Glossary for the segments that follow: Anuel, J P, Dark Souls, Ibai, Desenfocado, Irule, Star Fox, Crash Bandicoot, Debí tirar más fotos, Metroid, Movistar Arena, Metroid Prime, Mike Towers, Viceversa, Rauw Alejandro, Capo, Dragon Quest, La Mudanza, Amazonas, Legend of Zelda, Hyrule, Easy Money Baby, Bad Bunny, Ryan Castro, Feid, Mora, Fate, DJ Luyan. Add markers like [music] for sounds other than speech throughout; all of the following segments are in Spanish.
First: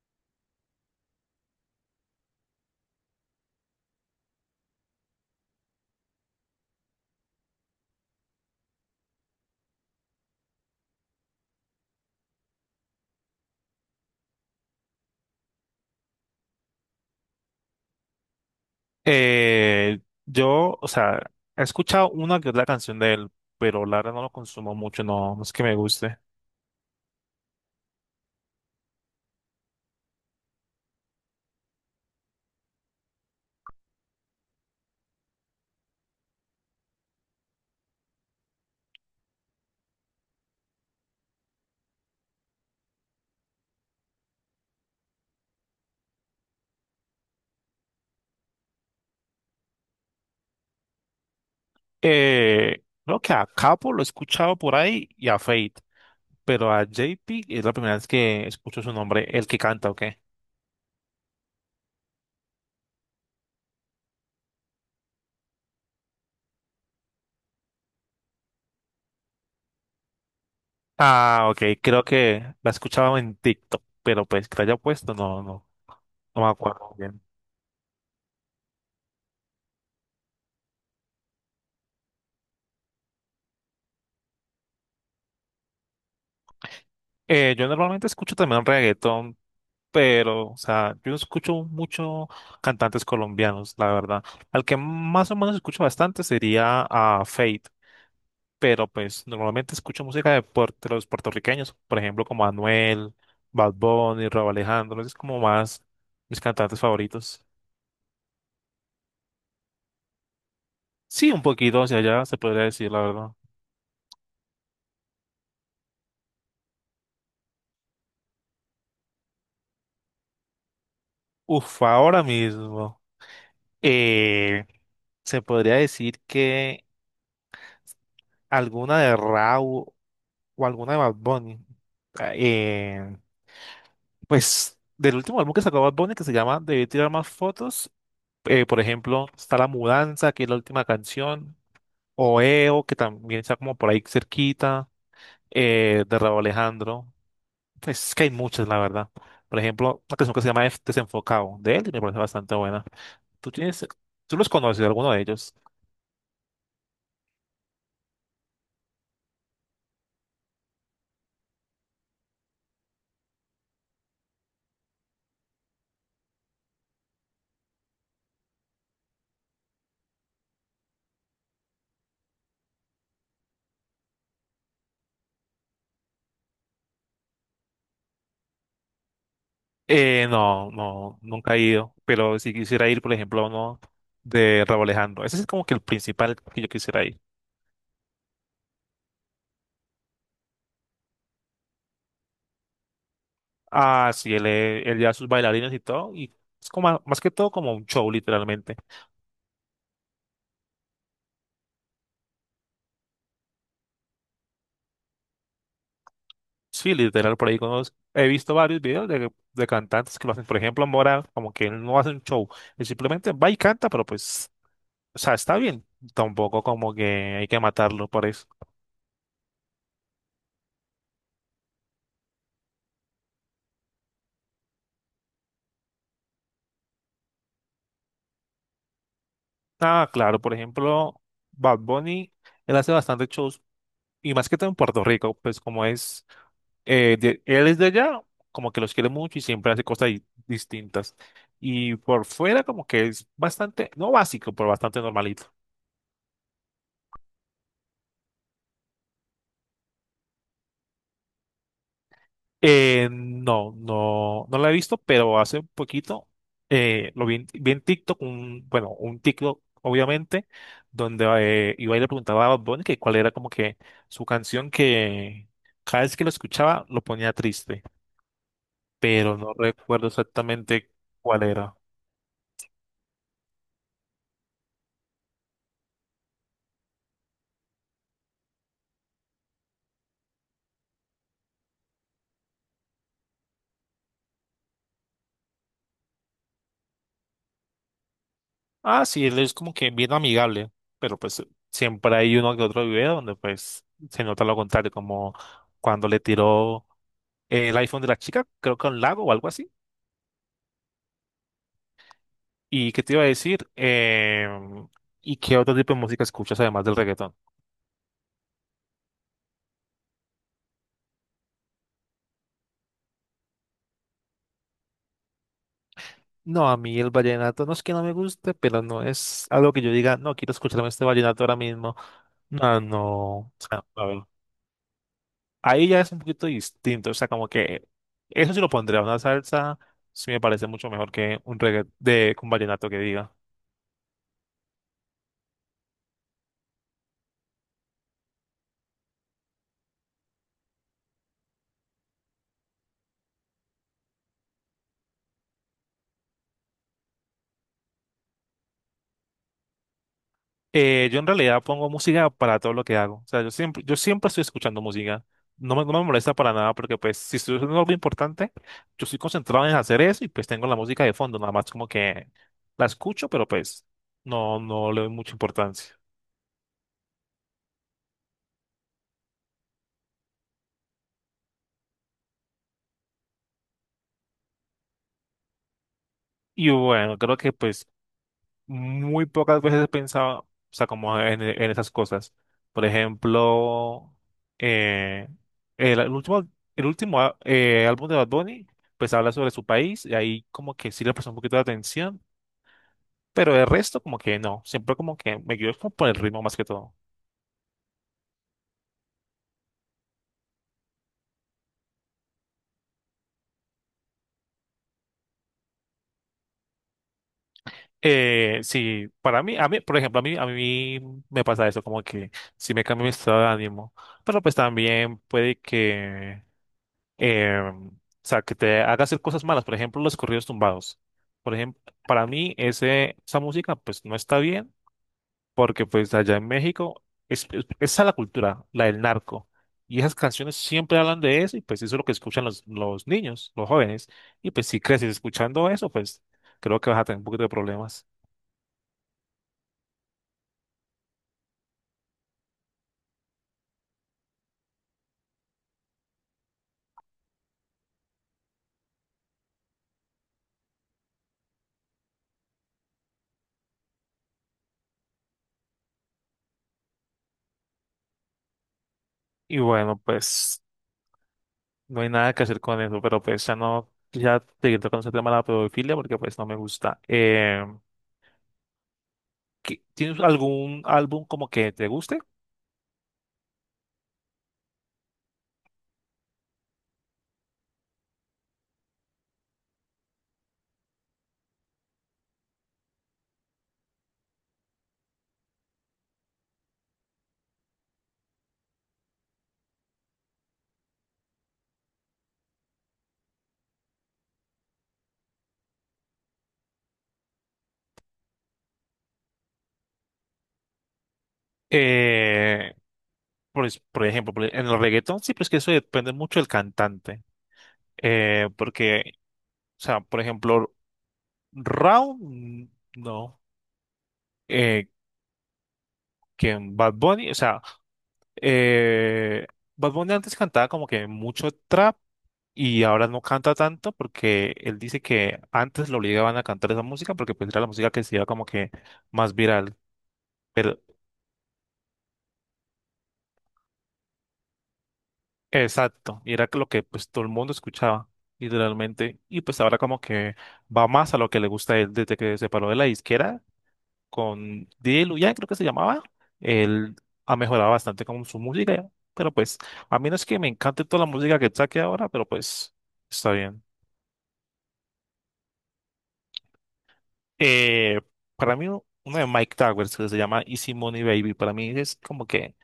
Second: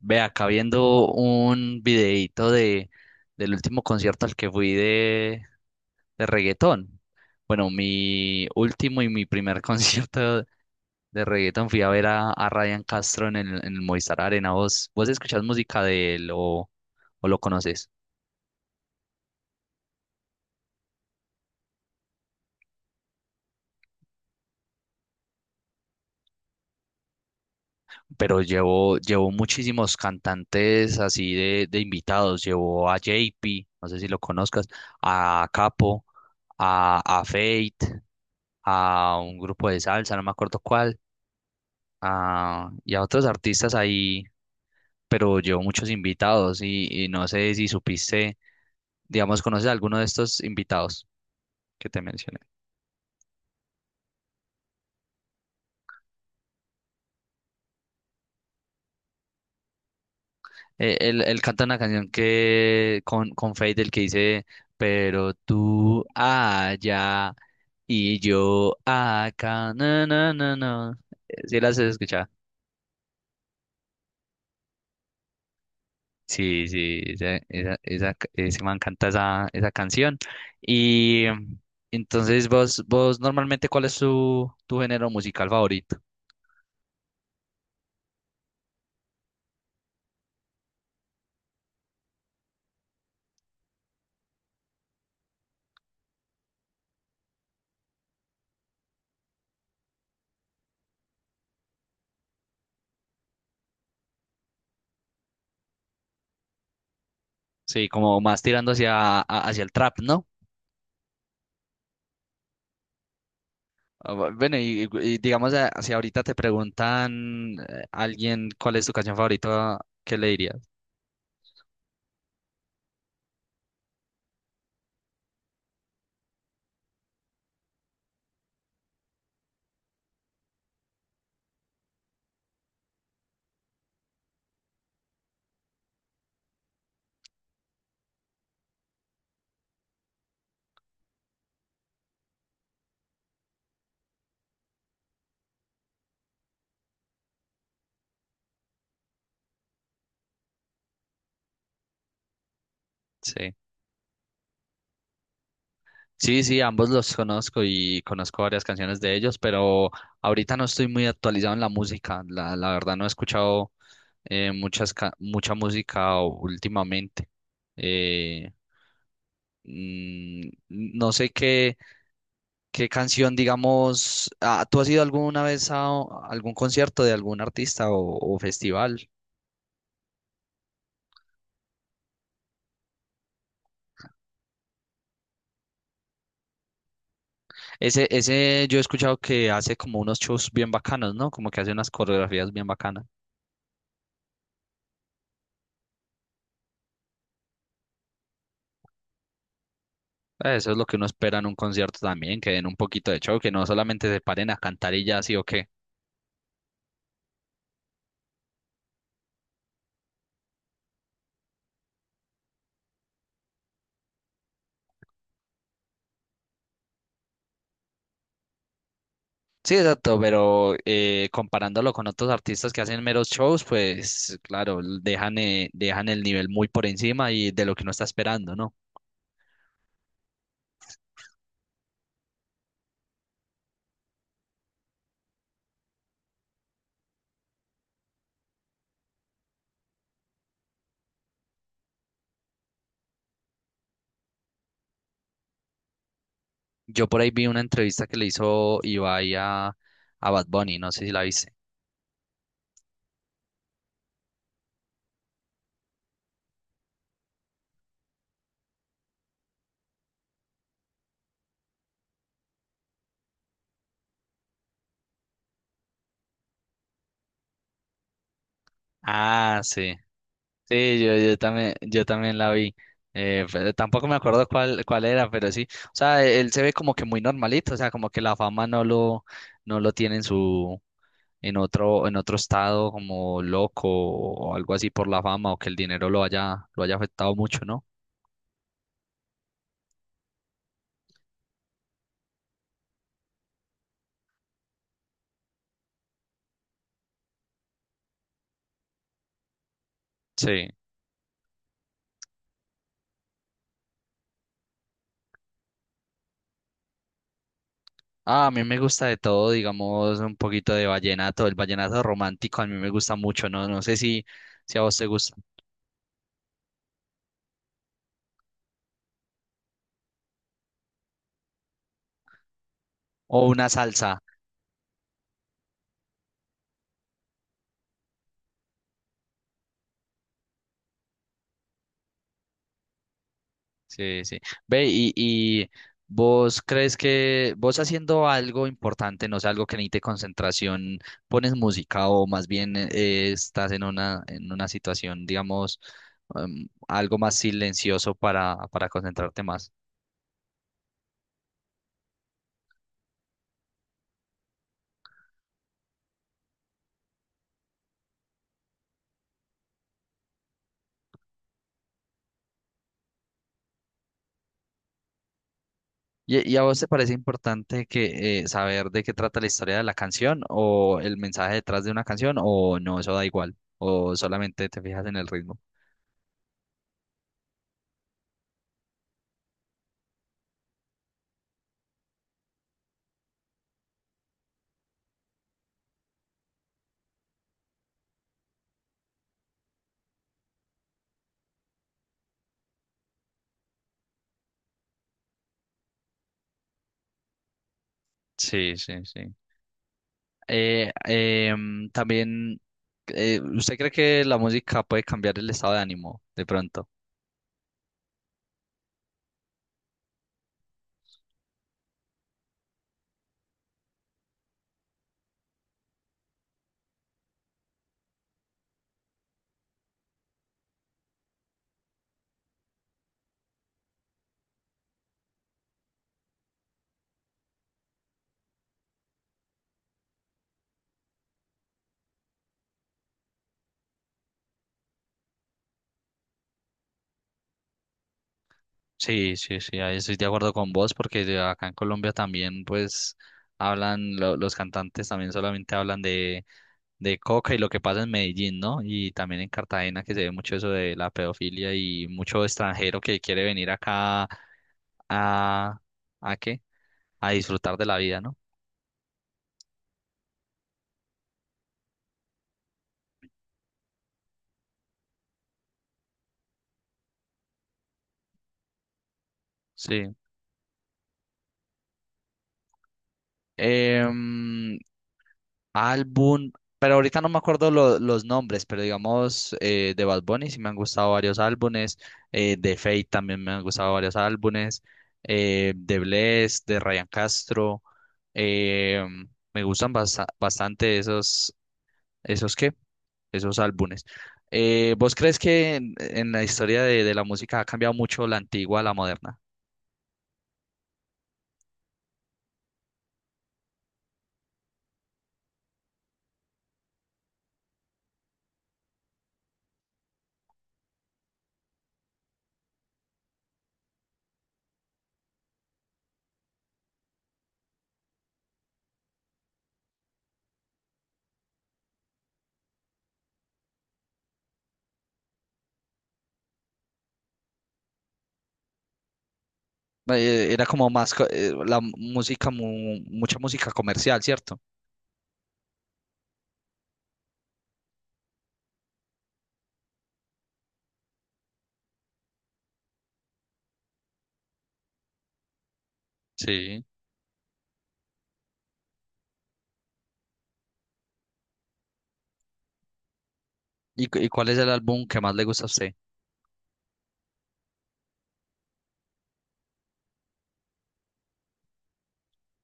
Ve acá viendo un videíto del último concierto al que fui de reggaetón. Bueno, mi último y mi primer [laughs] concierto de reggaetón fui a ver a Ryan Castro en en el Movistar Arena. ¿Vos escuchás música de él o lo conoces? Eh, yo, he escuchado una que otra canción de él, pero la verdad no lo consumo mucho, no, no es que me guste. Pero llevó muchísimos cantantes así de invitados. Llevó a JP, no sé si lo conozcas, a Capo, a Fate, a un grupo de salsa, no me acuerdo cuál. Y a otros artistas ahí, pero llevo muchos invitados y no sé si supiste, digamos. ¿Conoces a alguno de estos invitados que te mencioné? Creo que a Capo lo he escuchado por ahí y a Fate, pero a J P es la primera vez que escucho su nombre, el que canta, ¿o qué? Él canta una canción que con Feid, el que dice, pero tú allá y yo acá, no, no, no, no. Ah, ¿Si ok, las has creo escuchado? que la he escuchado en TikTok, pero pues que la haya puesto, no, no me Sí, acuerdo sí, bien. Esa, ese man canta esa canción. Y entonces vos normalmente, ¿cuál es tu género musical favorito? Yo normalmente escucho también reggaetón, pero, o sea, yo no escucho mucho cantantes colombianos, la verdad. Al que más o menos escucho bastante sería a Fate, pero pues normalmente escucho música de, de los puertorriqueños, por ejemplo, como Anuel, Bad Bunny, Rauw Alejandro, es como más mis cantantes favoritos. Sí, como más tirando hacia, hacia el trap, ¿no? Sí, un poquito hacia allá, se podría decir, la verdad. Ah, bueno, y digamos, si ahorita te preguntan, alguien, ¿cuál es tu canción favorita? ¿Qué le dirías? Uf, ahora mismo. eh, Se podría decir que alguna de Raúl o alguna de Bad Bunny. Eh, Pues del último álbum que sacó Bad Bunny, que se llama Debí tirar más fotos, por ejemplo, está La Mudanza, que es la última canción, Oeo, que también está como por ahí cerquita, de Rauw Alejandro. Pues es que hay muchas, la verdad. Por ejemplo, una canción que se llama Desenfocado, de él, y me parece bastante buena. ¿Tú Sí. tienes, tú los conoces, alguno de ellos? Sí, sí, ambos los conozco y conozco varias canciones de ellos, pero ahorita no estoy muy actualizado en la música. La verdad no he escuchado, muchas, mucha música últimamente. Eh, mm, no sé qué, qué canción, digamos. Ah, ¿tú has ido alguna vez a a algún concierto de algún artista o festival? No, no, nunca he ido, pero si quisiera ir, por ejemplo, a uno de Rauw Alejandro. Ese es como que el principal que yo quisiera ir. Ese yo he escuchado que hace como unos shows bien bacanos, ¿no? Como que hace unas coreografías bien bacanas. Ah, sí, él, él lleva sus bailarines y todo, y es como más que todo como un show, literalmente. Eso es lo que uno espera en un concierto también, que den un poquito de show, que no solamente se paren a cantar y ya, sí o Sí, literal, por ahí he visto varios videos de cantantes que lo hacen. Por ejemplo, Mora, como que él no hace un show, él simplemente va y canta, pero pues, o sea, está bien. Tampoco como que hay que matarlo por eso. sí, exacto, pero comparándolo con otros artistas que hacen meros shows, pues claro, dejan, dejan el nivel muy por encima y de lo que uno está esperando, ¿no? Ah, claro, por ejemplo, Bad Bunny, él hace bastantes shows, y más que todo en Puerto Rico, pues como es. Él es de allá, como que los quiere mucho y siempre hace cosas distintas. Y por fuera como que es bastante, no básico, pero bastante normalito. Yo por ahí vi una entrevista que le hizo Ibai a Bad Bunny, no sé si la viste. No, no, no la he visto, pero hace un poquito lo vi, en TikTok, un, bueno, un TikTok obviamente, donde iba y le preguntaba a Bad Bunny que cuál era como que su canción que cada vez que lo escuchaba lo ponía triste, pero no Ah, sí. recuerdo exactamente Sí, cuál era. Yo también la vi. Pero tampoco me acuerdo cuál, cuál era, pero sí. O sea, él se ve como que muy normalito, o sea, como que la fama no no lo tiene en en otro estado como loco o algo así por la fama o que el dinero lo lo haya afectado mucho, ¿no? Ah, sí, él es como que bien amigable, pero pues siempre hay uno que otro video donde pues se nota lo contrario, como cuando le tiró el iPhone de la chica, creo que a un lago o algo así. Sí. ¿Y qué te iba a decir? ¿Y qué otro tipo de música escuchas además del reggaetón? Ah, a mí me gusta de todo, digamos, un poquito de vallenato. El vallenato romántico a mí me gusta mucho, ¿no? No sé si, si a vos te gusta. No, a mí el vallenato no es que no me guste, pero no es algo que yo diga, no, quiero escucharme este vallenato ahora mismo. No, no, O o una sea, a salsa. ver. Ahí ya es un poquito distinto, o sea, como que eso sí lo pondría, una salsa sí me parece mucho mejor que un reggae de un vallenato que diga. Sí, sí. Ve, y vos crees que vos haciendo algo importante, no sé, algo que necesite concentración, pones música o más bien, estás en una situación, digamos, algo más silencioso para concentrarte más. Yo en realidad pongo música para todo lo que hago, o sea, yo siempre, estoy escuchando música, no me, molesta para nada porque pues si estoy haciendo algo importante, yo estoy concentrado en hacer eso y pues tengo la música de fondo, nada más como que la escucho, pero pues no, no le doy mucha importancia. Y a vos te parece importante que saber de qué trata la historia de la canción o el mensaje detrás de una canción o no, eso da igual, o solamente te fijas en el ritmo? Y bueno, creo que pues muy pocas veces he pensado, o sea, como en, esas cosas. Por ejemplo, eh, el, último, el último álbum de Bad Bunny, pues habla sobre su país y ahí como que sí le prestó un poquito de atención, pero el resto como que no, siempre como que me guío como por el ritmo más que todo. Sí, sí, sí. También, ¿usted cree que la música puede cambiar el estado de ánimo de pronto? Sí, para mí, a mí, por ejemplo, a mí, me pasa eso, como que sí me cambia mi estado de ánimo, pero pues también puede que o sea, que te haga hacer cosas malas, por ejemplo, los corridos tumbados. Por ejemplo, para mí ese, esa música pues no está bien porque pues allá en México es, esa es la cultura, la del narco. Y esas canciones siempre hablan de eso y pues eso es lo que escuchan los, niños, los jóvenes. Y pues si creces escuchando eso, pues creo que vas a tener un poquito de problemas. Sí, sí, sí, ahí estoy de acuerdo con vos, porque de acá en Colombia también, pues hablan, los cantantes también solamente hablan de coca y lo que pasa en Medellín, ¿no? Y también en Cartagena, que se ve mucho eso de la pedofilia y mucho extranjero que quiere venir acá a, ¿a qué? A disfrutar de la vida, ¿no? Y bueno, pues no hay nada que hacer con eso, pero pues ya no, ya seguir tocando ese tema de la pedofilia porque pues no me gusta. ¿Qué- Sí. ¿Tienes algún álbum como que te guste? Em, álbum, pero ahorita no me acuerdo los nombres, pero digamos, de Bad Bunny sí me han gustado varios álbumes, de Fate también me han gustado varios álbumes, de Bless, de Ryan Castro, eh, me gustan bastante esos, esos qué, esos álbumes. ¿Vos crees que en la historia de la música ha cambiado mucho la antigua a la moderna? Eh, pues, por ejemplo, en el reggaetón sí, pues que eso depende mucho del cantante. Porque, o sea, por ejemplo, Rao, no. Eh, que en Bad Bunny, o sea, eh, Bad Bunny antes cantaba como que mucho trap y ahora no canta tanto porque él dice que antes lo obligaban a cantar esa música porque pues era la música que se iba como que más viral. Era como más la música, mucha música comercial, ¿cierto? Exacto, y era lo que pues todo el mundo escuchaba, literalmente, y pues ahora como que va más a lo que le gusta a él desde que se separó de la disquera con DJ Luyan, creo que se llamaba, Sí. él ha mejorado bastante con su música, pero pues a mí no es que me encante toda la música que saque ahora, pero pues está bien. ¿Y cuál es el álbum que más le gusta a usted? Eh, para mí uno de Mike Towers que se llama Easy Money Baby, para mí es como que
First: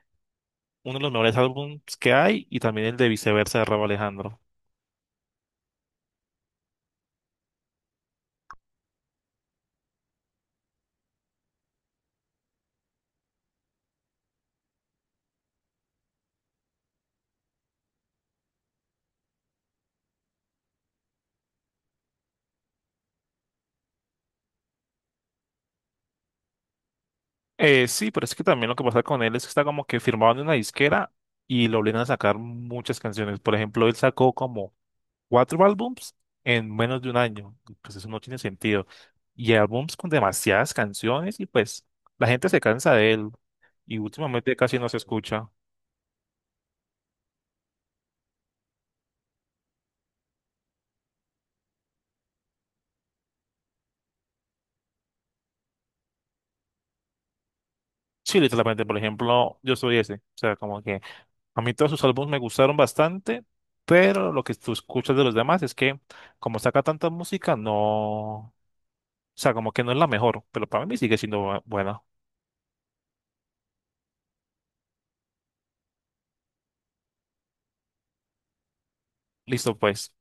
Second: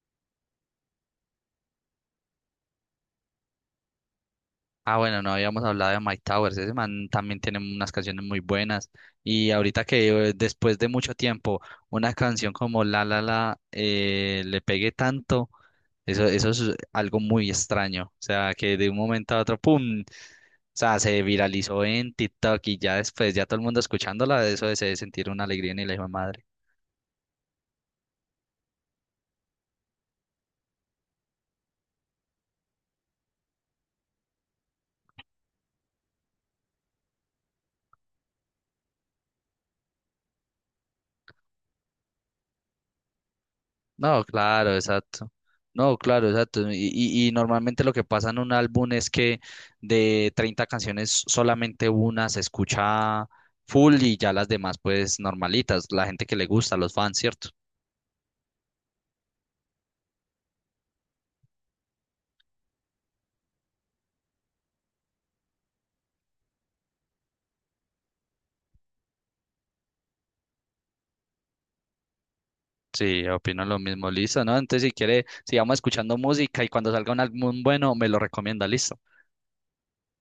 uno de los mejores álbumes que hay y también el de Viceversa de Rauw Alejandro. Ah, bueno, no habíamos hablado de Mike Towers. Ese man también tiene unas canciones muy buenas. Y ahorita que, después de mucho tiempo, una canción como La La La le pegue tanto, eso es algo muy extraño. O sea, que de un momento a otro, ¡pum! O sea, se viralizó en TikTok y ya después, ya todo el mundo escuchándola, eso de se sentir una alegría en el hijo de madre. Sí, pero es que también lo que pasa con él es que está como que firmado en una disquera y lo obligan a sacar muchas canciones. Por ejemplo, él sacó como cuatro álbums en menos de un año. Y pues eso no tiene sentido. Y álbums con demasiadas canciones y pues la gente se cansa de él y No, últimamente claro, casi no se exacto. escucha. No, claro, exacto. Y, y normalmente lo que pasa en un álbum es que de 30 canciones solamente una se escucha full y ya las demás pues normalitas, la gente que le gusta, los fans, ¿cierto? Sí, literalmente, por ejemplo, yo soy ese. O sea, como que a mí todos sus álbumes me gustaron bastante, pero lo que tú escuchas de los demás es que como saca tanta música, no sea, como que no es la mejor, pero para mí sigue siendo buena. Sí, opino lo mismo, listo, ¿no? Entonces si quiere, sigamos escuchando música y cuando salga un álbum bueno, me lo recomienda, listo. Listo, pues.